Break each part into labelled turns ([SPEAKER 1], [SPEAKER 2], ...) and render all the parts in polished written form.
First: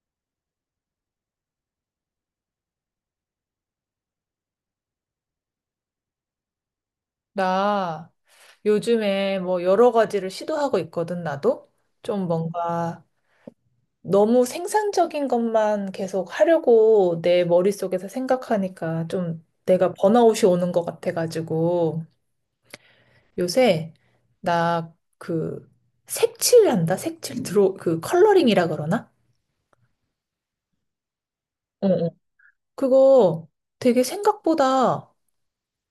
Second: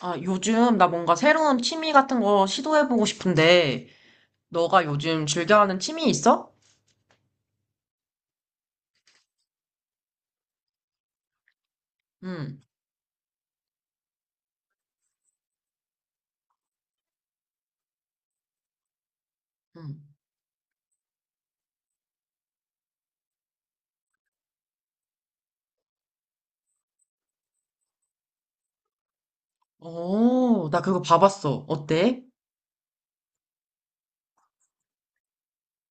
[SPEAKER 1] 아, 요즘 나 뭔가 새로운 취미 같은 거 시도해보고 싶은데, 너가 요즘 즐겨하는 취미 있어?
[SPEAKER 2] 나 요즘에 뭐 여러 가지를 시도하고 있거든, 나도. 좀
[SPEAKER 1] 응,
[SPEAKER 2] 뭔가 너무 생산적인 것만 계속 하려고 내 머릿속에서 생각하니까 좀 내가
[SPEAKER 1] 응.
[SPEAKER 2] 번아웃이 오는 것 같아가지고 요새 나 그 색칠한다? 색칠 드로 그 컬러링이라 그러나?
[SPEAKER 1] 오, 나 그거 봐봤어.
[SPEAKER 2] 어, 어.
[SPEAKER 1] 어때?
[SPEAKER 2] 그거 되게 생각보다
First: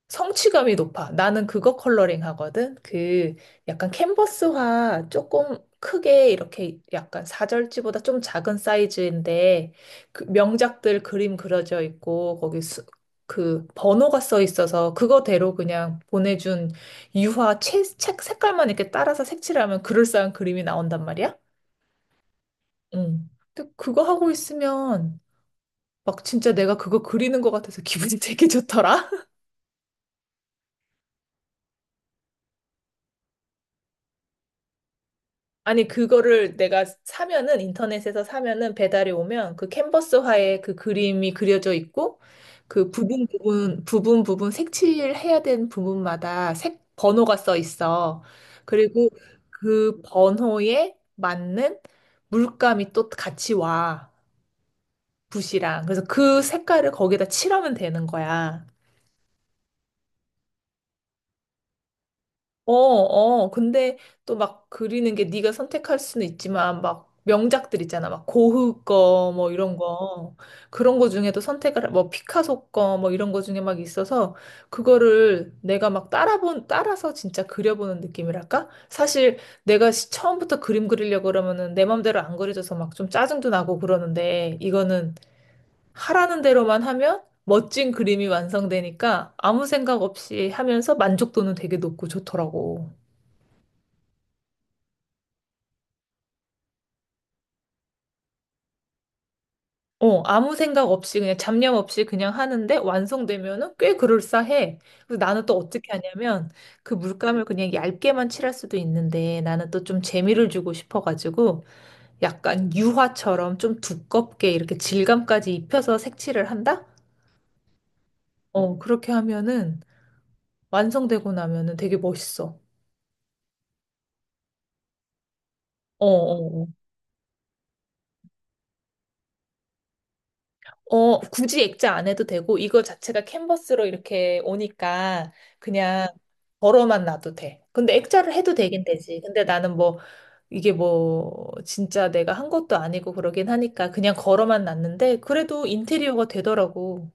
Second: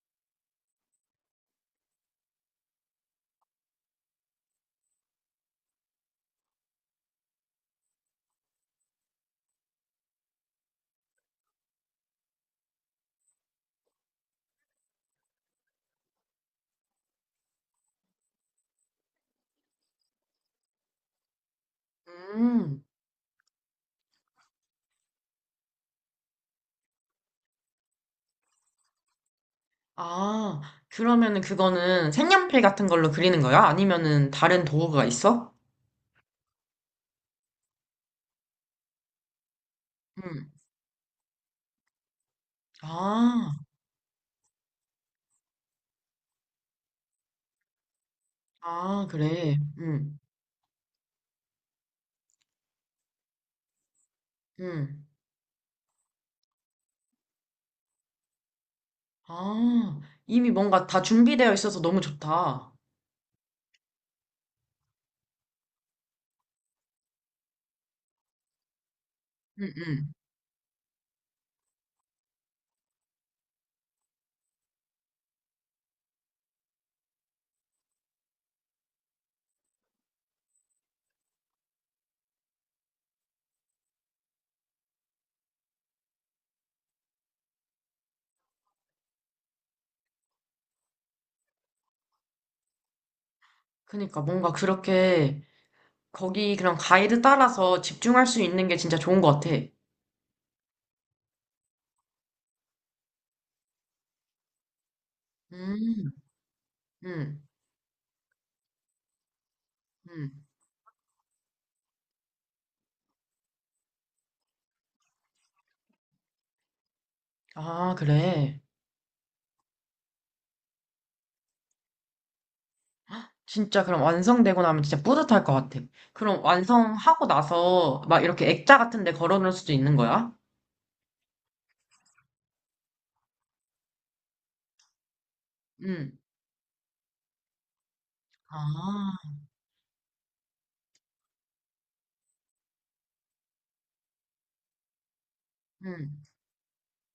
[SPEAKER 2] 성취감이 높아. 나는 그거 컬러링 하거든. 그 약간 캔버스화 조금 크게 이렇게 약간 사절지보다 좀 작은 사이즈인데 그 명작들 그림 그려져 있고 거기 그 번호가 써 있어서 그거대로 그냥 보내준 유화 책 색깔만 이렇게 따라서 색칠하면 그럴싸한 그림이 나온단 말이야.
[SPEAKER 1] 음,
[SPEAKER 2] 응. 근데 그거 하고 있으면 막 진짜 내가 그거 그리는 것 같아서 기분이 되게 좋더라.
[SPEAKER 1] 아, 그러면은 그거는 색연필 같은 걸로 그리는 거야? 아니면은 다른 도구가 있어?
[SPEAKER 2] 아니, 그거를 내가 사면은, 인터넷에서 사면은 배달이 오면 그
[SPEAKER 1] 응.
[SPEAKER 2] 캔버스화에 그 그림이 그려져 있고, 그 부분
[SPEAKER 1] 아,
[SPEAKER 2] 부분, 부분 부분 색칠해야 되는 부분마다 번호가 써 있어.
[SPEAKER 1] 아,
[SPEAKER 2] 그리고
[SPEAKER 1] 그래.
[SPEAKER 2] 그
[SPEAKER 1] 응,
[SPEAKER 2] 번호에 맞는 물감이 또 같이 와.
[SPEAKER 1] 응.
[SPEAKER 2] 붓이랑. 그래서 그 색깔을 거기다 칠하면 되는 거야.
[SPEAKER 1] 아, 이미 뭔가 다 준비되어 있어서 너무
[SPEAKER 2] 어,
[SPEAKER 1] 좋다.
[SPEAKER 2] 어. 근데 또 막 그리는 게 네가 선택할 수는 있지만 막 명작들 있잖아. 막 고흐 거 뭐
[SPEAKER 1] 응,
[SPEAKER 2] 이런
[SPEAKER 1] 응.
[SPEAKER 2] 거. 그런 거 중에도 선택을 뭐 피카소 거 뭐 이런 거 중에 막 있어서 그거를 내가 막 따라본 따라서 진짜 그려보는 느낌이랄까? 사실 내가 처음부터 그림 그리려고 그러면은 내 맘대로 안 그려져서 막 좀 짜증도 나고 그러는데 이거는 하라는 대로만 하면 멋진 그림이 완성되니까 아무 생각 없이 하면서 만족도는 되게 높고 좋더라고.
[SPEAKER 1] 그니까 뭔가 그렇게 거기 그런 가이드 따라서 집중할 수 있는 게 진짜 좋은 것 같아.
[SPEAKER 2] 어, 아무 생각 없이 그냥 잡념 없이 그냥 하는데 완성되면은 꽤 그럴싸해. 그래서 나는 또 어떻게
[SPEAKER 1] 음,
[SPEAKER 2] 하냐면 그
[SPEAKER 1] 음,
[SPEAKER 2] 물감을 그냥 얇게만 칠할 수도 있는데 나는 또 좀
[SPEAKER 1] 음.
[SPEAKER 2] 재미를 주고 싶어가지고 약간 유화처럼 좀 두껍게 이렇게 질감까지 입혀서 색칠을 한다?
[SPEAKER 1] 아, 그래.
[SPEAKER 2] 어, 그렇게 하면은 완성되고 나면은 되게 멋있어.
[SPEAKER 1] 진짜 그럼 완성되고 나면 진짜 뿌듯할 것 같아.
[SPEAKER 2] 어,
[SPEAKER 1] 그럼
[SPEAKER 2] 어, 어.
[SPEAKER 1] 완성하고 나서 막 이렇게 액자 같은 데 걸어놓을 수도 있는 거야?
[SPEAKER 2] 어, 굳이 액자 안 해도 되고, 이거 자체가 캔버스로 이렇게 오니까 그냥
[SPEAKER 1] 음.
[SPEAKER 2] 걸어만 놔도 돼. 근데 액자를 해도 되긴 되지.
[SPEAKER 1] 아,
[SPEAKER 2] 근데 나는 뭐, 이게 뭐, 진짜 내가 한 것도 아니고 그러긴 하니까 그냥 걸어만 놨는데, 그래도
[SPEAKER 1] 음.
[SPEAKER 2] 인테리어가 되더라고.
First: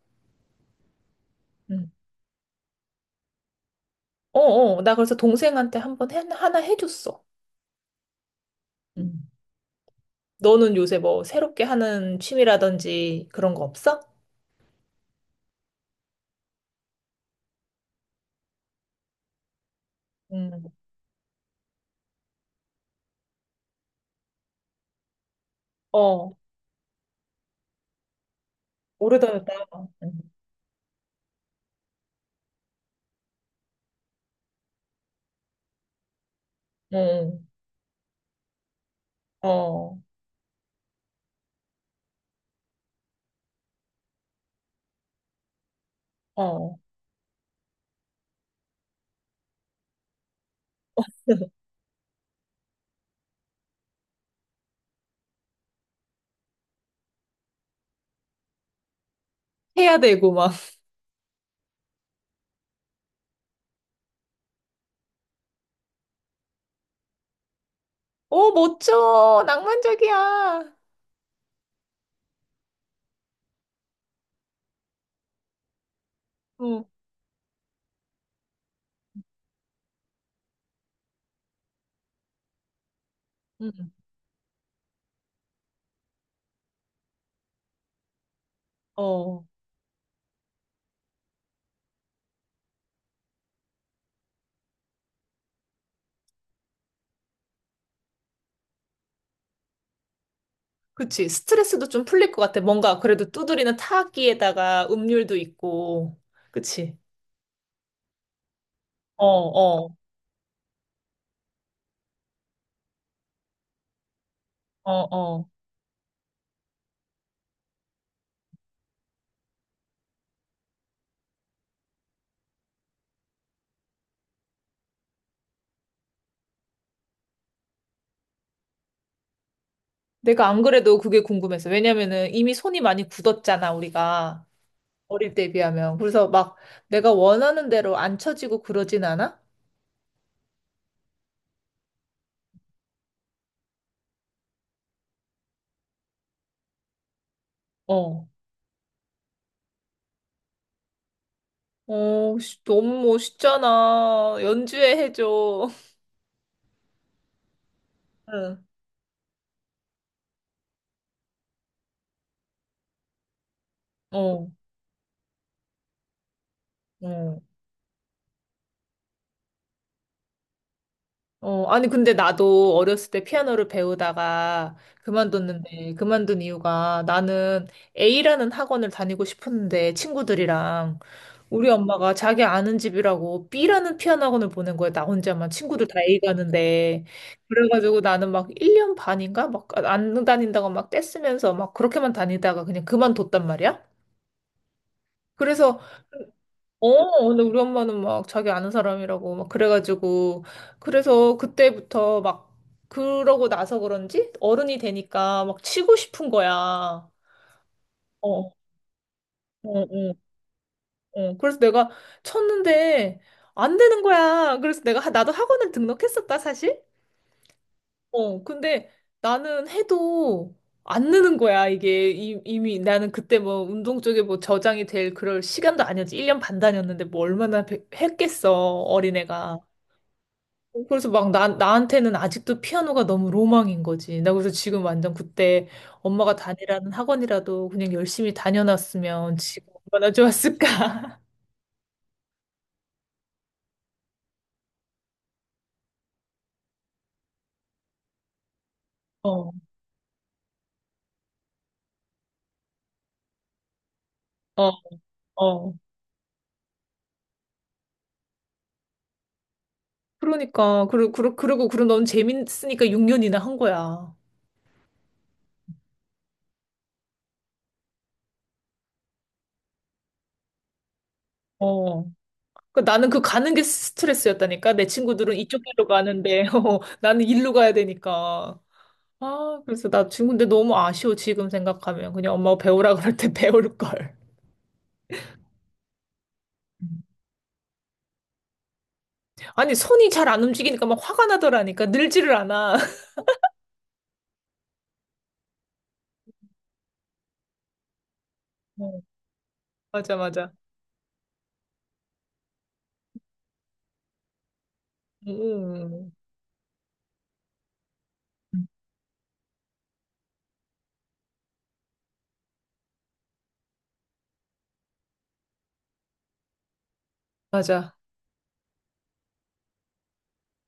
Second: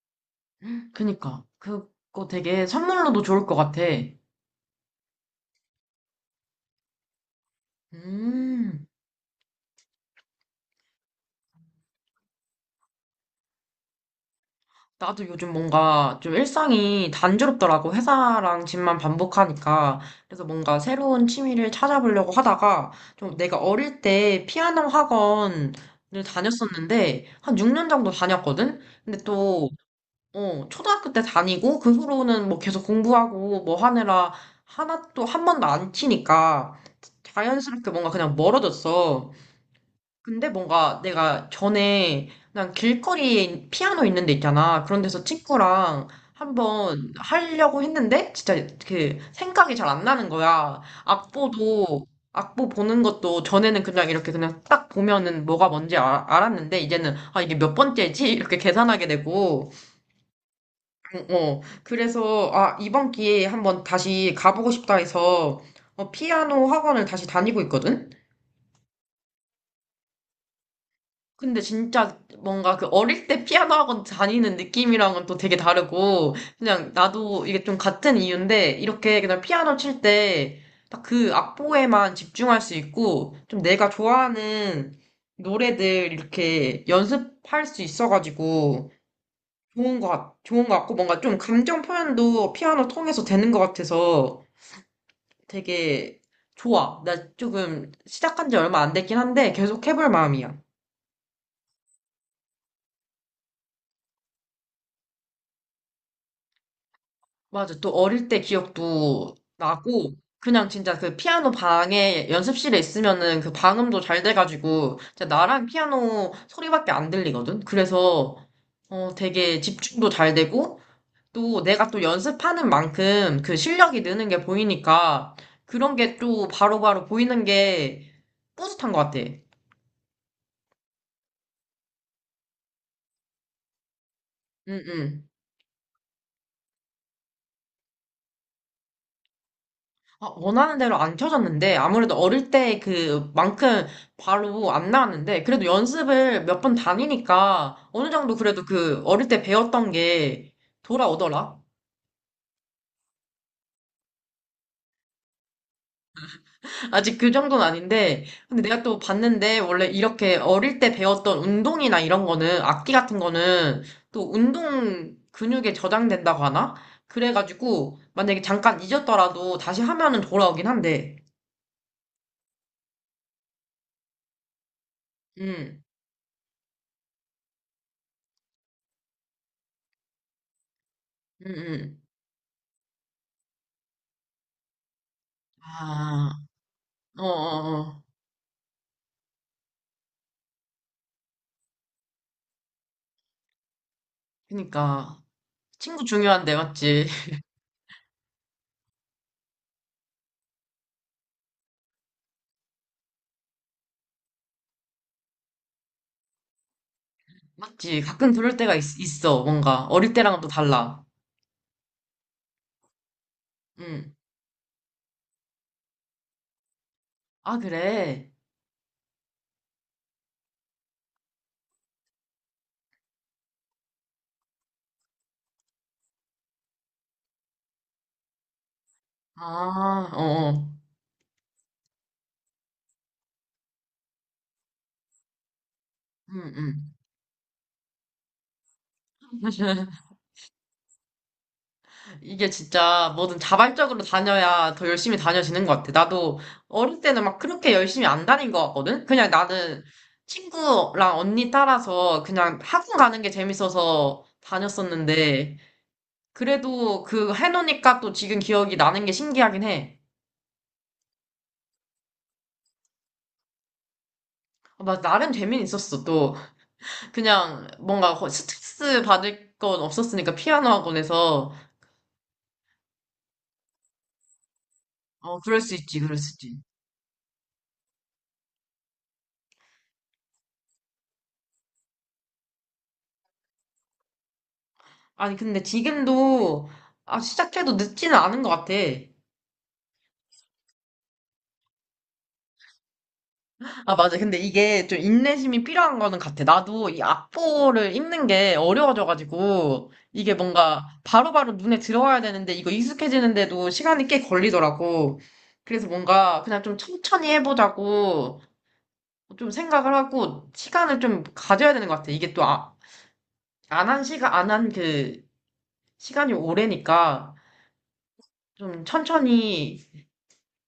[SPEAKER 1] 그니까.
[SPEAKER 2] 응.
[SPEAKER 1] 그거 되게 선물로도 좋을 것 같아.
[SPEAKER 2] 어, 어. 나 그래서 동생한테 한번 하나 해줬어.
[SPEAKER 1] 음.
[SPEAKER 2] 음. 너는 요새 뭐, 새롭게 하는 취미라든지 그런 거 없어?
[SPEAKER 1] 나도 요즘 뭔가 좀 일상이 단조롭더라고. 회사랑 집만 반복하니까. 그래서
[SPEAKER 2] 응.
[SPEAKER 1] 뭔가 새로운 취미를 찾아보려고 하다가 좀 내가 어릴 때 피아노 학원을
[SPEAKER 2] 어,
[SPEAKER 1] 다녔었는데 한 6년 정도 다녔거든? 근데
[SPEAKER 2] 오래다녔다.
[SPEAKER 1] 또,
[SPEAKER 2] 응.
[SPEAKER 1] 어, 초등학교 때 다니고 그 후로는 뭐 계속 공부하고 뭐 하느라 하나 또 한 번도 안 치니까
[SPEAKER 2] 응.
[SPEAKER 1] 자연스럽게 뭔가 그냥 멀어졌어.
[SPEAKER 2] 어,
[SPEAKER 1] 근데 뭔가 내가 전에 난 길거리에 피아노 있는 데 있잖아. 그런 데서 친구랑
[SPEAKER 2] 어.
[SPEAKER 1] 한번 하려고 했는데 진짜 그 생각이 잘 안 나는 거야. 악보도 악보 보는 것도 전에는 그냥 이렇게 그냥 딱 보면은 뭐가 뭔지 알았는데 이제는 아 이게 몇 번째지? 이렇게 계산하게 되고
[SPEAKER 2] 해야 되고 막.
[SPEAKER 1] 어, 어. 그래서 아 이번 기회에 한번 다시 가보고 싶다 해서 어, 피아노 학원을 다시 다니고 있거든.
[SPEAKER 2] 오 멋져. 낭만적이야.
[SPEAKER 1] 근데 진짜 뭔가 그 어릴 때 피아노 학원 다니는 느낌이랑은 또 되게 다르고,
[SPEAKER 2] 어,
[SPEAKER 1] 그냥 나도 이게 좀 같은 이유인데, 이렇게 그냥 피아노 칠 때, 딱 그 악보에만 집중할 수 있고, 좀 내가
[SPEAKER 2] 음.
[SPEAKER 1] 좋아하는 노래들 이렇게 연습할 수 있어가지고,
[SPEAKER 2] 어.
[SPEAKER 1] 좋은 것, 좋은 것 같고, 뭔가 좀 감정 표현도 피아노 통해서 되는 것 같아서 되게 좋아. 나 조금 시작한 지 얼마 안 됐긴 한데, 계속 해볼 마음이야.
[SPEAKER 2] 그치. 스트레스도 좀 풀릴 것 같아. 뭔가 그래도 두드리는 타악기에다가 음률도 있고. 그치.
[SPEAKER 1] 맞아. 또 어릴 때
[SPEAKER 2] 어,
[SPEAKER 1] 기억도
[SPEAKER 2] 어,
[SPEAKER 1] 나고, 그냥 진짜 그 피아노 방에 연습실에 있으면은 그 방음도 잘
[SPEAKER 2] 어,
[SPEAKER 1] 돼가지고, 진짜
[SPEAKER 2] 어.
[SPEAKER 1] 나랑 피아노 소리밖에 안 들리거든? 그래서, 어, 되게 집중도 잘 되고, 또 내가 또 연습하는 만큼 그 실력이 느는 게 보이니까, 그런 게 또 바로바로 보이는 게 뿌듯한 것 같아.
[SPEAKER 2] 내가 안 그래도 그게 궁금해서. 왜냐면은 이미 손이 많이 굳었잖아, 우리가.
[SPEAKER 1] 응, 응.
[SPEAKER 2] 어릴 때에 비하면. 그래서 막 내가 원하는 대로 안 쳐지고 그러진 않아?
[SPEAKER 1] 아, 원하는 대로 안 켜졌는데, 아무래도 어릴 때 그만큼 바로 안 나왔는데, 그래도 연습을 몇 번 다니니까, 어느
[SPEAKER 2] 어.
[SPEAKER 1] 정도 그래도 그 어릴 때 배웠던 게 돌아오더라?
[SPEAKER 2] 어, 씨, 너무 멋있잖아. 연주해 해줘.
[SPEAKER 1] 아직 그 정도는 아닌데, 근데 내가 또 봤는데, 원래 이렇게 어릴 때 배웠던 운동이나 이런 거는, 악기 같은 거는,
[SPEAKER 2] 응.
[SPEAKER 1] 또
[SPEAKER 2] 어,
[SPEAKER 1] 운동 근육에 저장된다고 하나?
[SPEAKER 2] 어.
[SPEAKER 1] 그래가지고, 만약에 잠깐 잊었더라도 다시 하면은 돌아오긴 한데,
[SPEAKER 2] 어, 아니, 근데 나도 어렸을 때 피아노를 배우다가
[SPEAKER 1] 음,
[SPEAKER 2] 그만뒀는데, 그만둔 이유가 나는 A라는 학원을 다니고 싶었는데, 친구들이랑.
[SPEAKER 1] 음,
[SPEAKER 2] 우리
[SPEAKER 1] 음.
[SPEAKER 2] 엄마가 자기 아는 집이라고 B라는 피아노 학원을 보낸 거야. 나 혼자만 친구들 다 A
[SPEAKER 1] 아,
[SPEAKER 2] 가는데. 그래가지고
[SPEAKER 1] 어어어.
[SPEAKER 2] 나는 막 1년 반인가? 막 안 다닌다고 막 떼쓰면서 막 그렇게만 다니다가 그냥 그만뒀단 말이야.
[SPEAKER 1] 그니까
[SPEAKER 2] 그래서
[SPEAKER 1] 친구 중요한데 맞지?
[SPEAKER 2] 어, 근데 우리 엄마는 막 자기 아는 사람이라고 막 그래가지고 그래서 그때부터 막 그러고 나서 그런지 어른이 되니까 막 치고 싶은 거야. 어,
[SPEAKER 1] 맞지? 가끔
[SPEAKER 2] 어,
[SPEAKER 1] 그럴 때가 있어 뭔가
[SPEAKER 2] 어,
[SPEAKER 1] 어릴 때랑은 또 달라.
[SPEAKER 2] 어. 그래서 내가 쳤는데 안 되는
[SPEAKER 1] 응.
[SPEAKER 2] 거야. 그래서 내가 나도 학원을 등록했었다, 사실.
[SPEAKER 1] 아 그래?
[SPEAKER 2] 어, 근데 나는 해도 안 느는 거야, 이게. 이미 나는 그때 뭐 운동 쪽에 뭐 저장이 될 그럴 시간도 아니었지. 1년 반 다녔는데 뭐 얼마나 했겠어, 어린애가.
[SPEAKER 1] 아 어어.
[SPEAKER 2] 그래서 막 나한테는 아직도 피아노가 너무 로망인 거지. 나 그래서 지금 완전 그때 엄마가
[SPEAKER 1] 응응.
[SPEAKER 2] 다니라는 학원이라도 그냥 열심히 다녀놨으면 지금 얼마나 좋았을까.
[SPEAKER 1] 이게 진짜 뭐든 자발적으로 다녀야 더 열심히 다녀지는 것 같아. 나도 어릴 때는 막 그렇게 열심히 안 다닌 것 같거든? 그냥
[SPEAKER 2] 어,
[SPEAKER 1] 나는 친구랑 언니 따라서 그냥 학원 가는 게 재밌어서
[SPEAKER 2] 어,
[SPEAKER 1] 다녔었는데,
[SPEAKER 2] 어.
[SPEAKER 1] 그래도 그 해놓으니까 또 지금 기억이 나는 게 신기하긴 해.
[SPEAKER 2] 그러니까. 그리고 넌 재밌으니까 6년이나 한 거야.
[SPEAKER 1] 막 나름 재미는 있었어, 또. 그냥 뭔가 스트레스 받을 건 없었으니까, 피아노 학원에서.
[SPEAKER 2] 어. 그러니까 나는 그 가는 게 스트레스였다니까. 내 친구들은
[SPEAKER 1] 어, 그럴
[SPEAKER 2] 이쪽
[SPEAKER 1] 수
[SPEAKER 2] 길로
[SPEAKER 1] 있지, 그럴 수
[SPEAKER 2] 가는데,
[SPEAKER 1] 있지.
[SPEAKER 2] 어, 나는 일로 가야 되니까. 아, 그래서 나 지금 근데 너무 아쉬워, 지금 생각하면. 그냥 엄마가 배우라 그럴 때 배울 걸.
[SPEAKER 1] 아니, 근데 지금도, 아, 시작해도 늦지는 않은 것 같아.
[SPEAKER 2] 아니, 손이 잘 안 움직이니까 막 화가 나더라니까. 늘지를 않아.
[SPEAKER 1] 아, 맞아. 근데 이게 좀 인내심이 필요한 거는 같아. 나도 이 악보를 읽는 게
[SPEAKER 2] 어.
[SPEAKER 1] 어려워져가지고,
[SPEAKER 2] 맞아,
[SPEAKER 1] 이게
[SPEAKER 2] 맞아.
[SPEAKER 1] 뭔가 바로바로 눈에 들어와야 되는데, 이거 익숙해지는데도 시간이 꽤 걸리더라고. 그래서
[SPEAKER 2] 음,
[SPEAKER 1] 뭔가 그냥 좀 천천히 해보자고,
[SPEAKER 2] 음.
[SPEAKER 1] 좀 생각을 하고 시간을 좀 가져야 되는 것 같아. 이게 또 아, 안한 시간, 안 한 그 시간이 오래니까
[SPEAKER 2] 맞아.
[SPEAKER 1] 좀 천천히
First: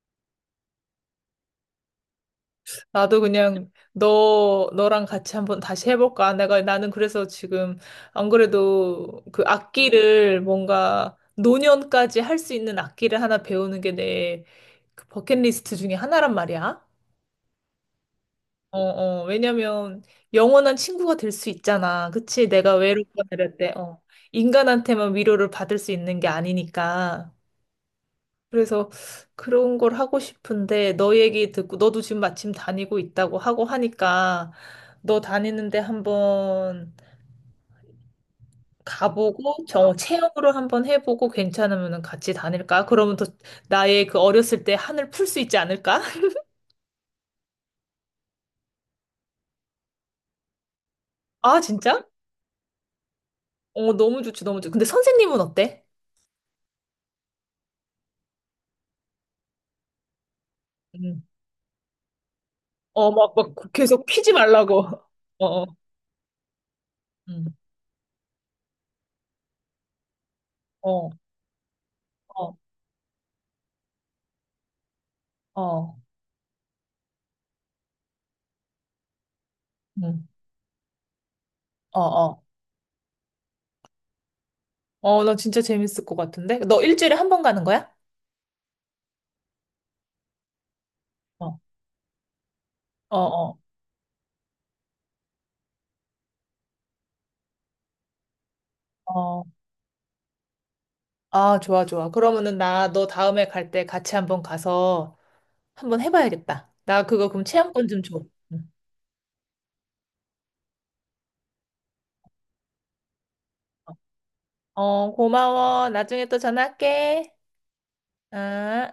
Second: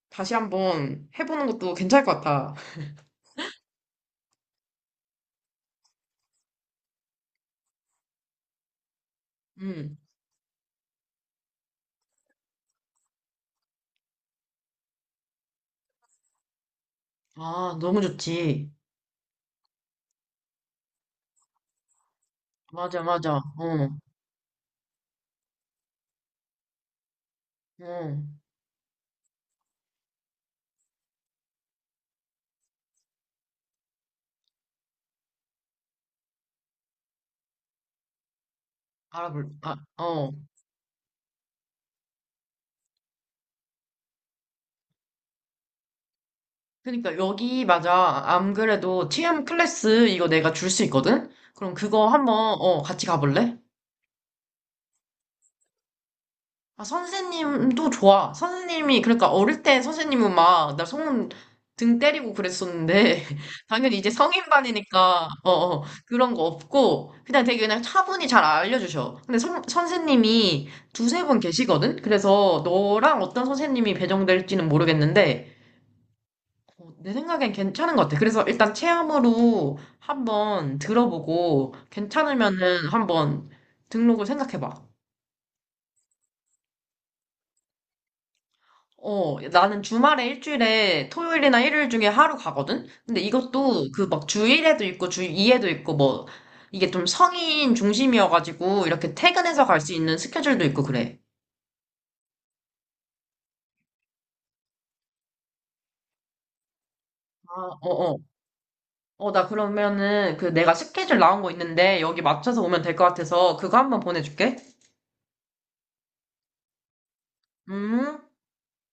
[SPEAKER 1] 다시 한번 해보는 것도 괜찮을 것 같아.
[SPEAKER 2] 나도 그냥 너랑 같이 한번 다시 해볼까? 나는 그래서 지금 안 그래도 그
[SPEAKER 1] 음.
[SPEAKER 2] 악기를 뭔가 노년까지 할 수 있는 악기를 하나 배우는 게 내 그 버킷리스트 중에 하나란 말이야.
[SPEAKER 1] 아, 너무 좋지.
[SPEAKER 2] 어, 어, 왜냐면 영원한 친구가 될 수 있잖아. 그치? 내가
[SPEAKER 1] 맞아,
[SPEAKER 2] 외롭거나
[SPEAKER 1] 맞아.
[SPEAKER 2] 이럴 때,
[SPEAKER 1] 어,
[SPEAKER 2] 어. 인간한테만 위로를 받을 수 있는 게 아니니까.
[SPEAKER 1] 어.
[SPEAKER 2] 그래서 그런 걸 하고 싶은데 너 얘기 듣고 너도 지금 마침 다니고 있다고 하고 하니까 너 다니는데 한번
[SPEAKER 1] 알아볼,
[SPEAKER 2] 가보고
[SPEAKER 1] 아,
[SPEAKER 2] 저
[SPEAKER 1] 어.
[SPEAKER 2] 체험으로 한번 해보고 괜찮으면 같이 다닐까? 그러면 또 나의 그 어렸을 때 한을 풀 수 있지 않을까?
[SPEAKER 1] 그러니까 여기, 맞아. 안 그래도 TM 클래스 이거 내가 줄 수 있거든?
[SPEAKER 2] 아
[SPEAKER 1] 그럼
[SPEAKER 2] 진짜?
[SPEAKER 1] 그거 한번, 어, 같이 가볼래?
[SPEAKER 2] 어 너무 좋지 너무 좋지. 근데 선생님은 어때?
[SPEAKER 1] 아, 선생님도 좋아. 선생님이, 그러니까 어릴 때 선생님은 막, 나
[SPEAKER 2] 음.
[SPEAKER 1] 손 등 때리고 그랬었는데,
[SPEAKER 2] 어막 막 막
[SPEAKER 1] 당연히
[SPEAKER 2] 계속
[SPEAKER 1] 이제
[SPEAKER 2] 피지 말라고.
[SPEAKER 1] 성인반이니까,
[SPEAKER 2] 어.
[SPEAKER 1] 어,
[SPEAKER 2] 어.
[SPEAKER 1] 어, 그런 거 없고, 그냥
[SPEAKER 2] 음.
[SPEAKER 1] 되게 그냥 차분히 잘 알려주셔. 근데 선생님이
[SPEAKER 2] 어.
[SPEAKER 1] 두세 분 계시거든?
[SPEAKER 2] 어.
[SPEAKER 1] 그래서 너랑 어떤 선생님이 배정될지는 모르겠는데,
[SPEAKER 2] 어.
[SPEAKER 1] 어, 내 생각엔 괜찮은 것 같아. 그래서 일단 체험으로
[SPEAKER 2] 음.
[SPEAKER 1] 한번 들어보고,
[SPEAKER 2] 어. 어.
[SPEAKER 1] 괜찮으면은 한번 등록을 생각해봐.
[SPEAKER 2] 어, 나 진짜 재밌을 것 같은데? 너 일주일에 한 번 가는 거야?
[SPEAKER 1] 어, 나는 주말에 일주일에
[SPEAKER 2] 어.
[SPEAKER 1] 토요일이나 일요일 중에 하루 가거든?
[SPEAKER 2] 어,
[SPEAKER 1] 근데
[SPEAKER 2] 어,
[SPEAKER 1] 이것도 그 막 주1에도 있고 주2에도 있고 뭐 이게 좀 성인 중심이어가지고 이렇게
[SPEAKER 2] 어.
[SPEAKER 1] 퇴근해서 갈 수 있는 스케줄도 있고 그래.
[SPEAKER 2] 아, 좋아, 좋아. 그러면은 나 너 다음에 갈 때 같이 한번 가서 한번 해봐야겠다. 나 그거 그럼
[SPEAKER 1] 아,
[SPEAKER 2] 체험권
[SPEAKER 1] 어,
[SPEAKER 2] 좀
[SPEAKER 1] 어.
[SPEAKER 2] 줘. 응.
[SPEAKER 1] 어, 나 그러면은 그 내가 스케줄 나온 거 있는데 여기 맞춰서 오면 될 것 같아서 그거 한번 보내줄게.
[SPEAKER 2] 어, 고마워. 나중에 또 전화할게.
[SPEAKER 1] 음.
[SPEAKER 2] 아.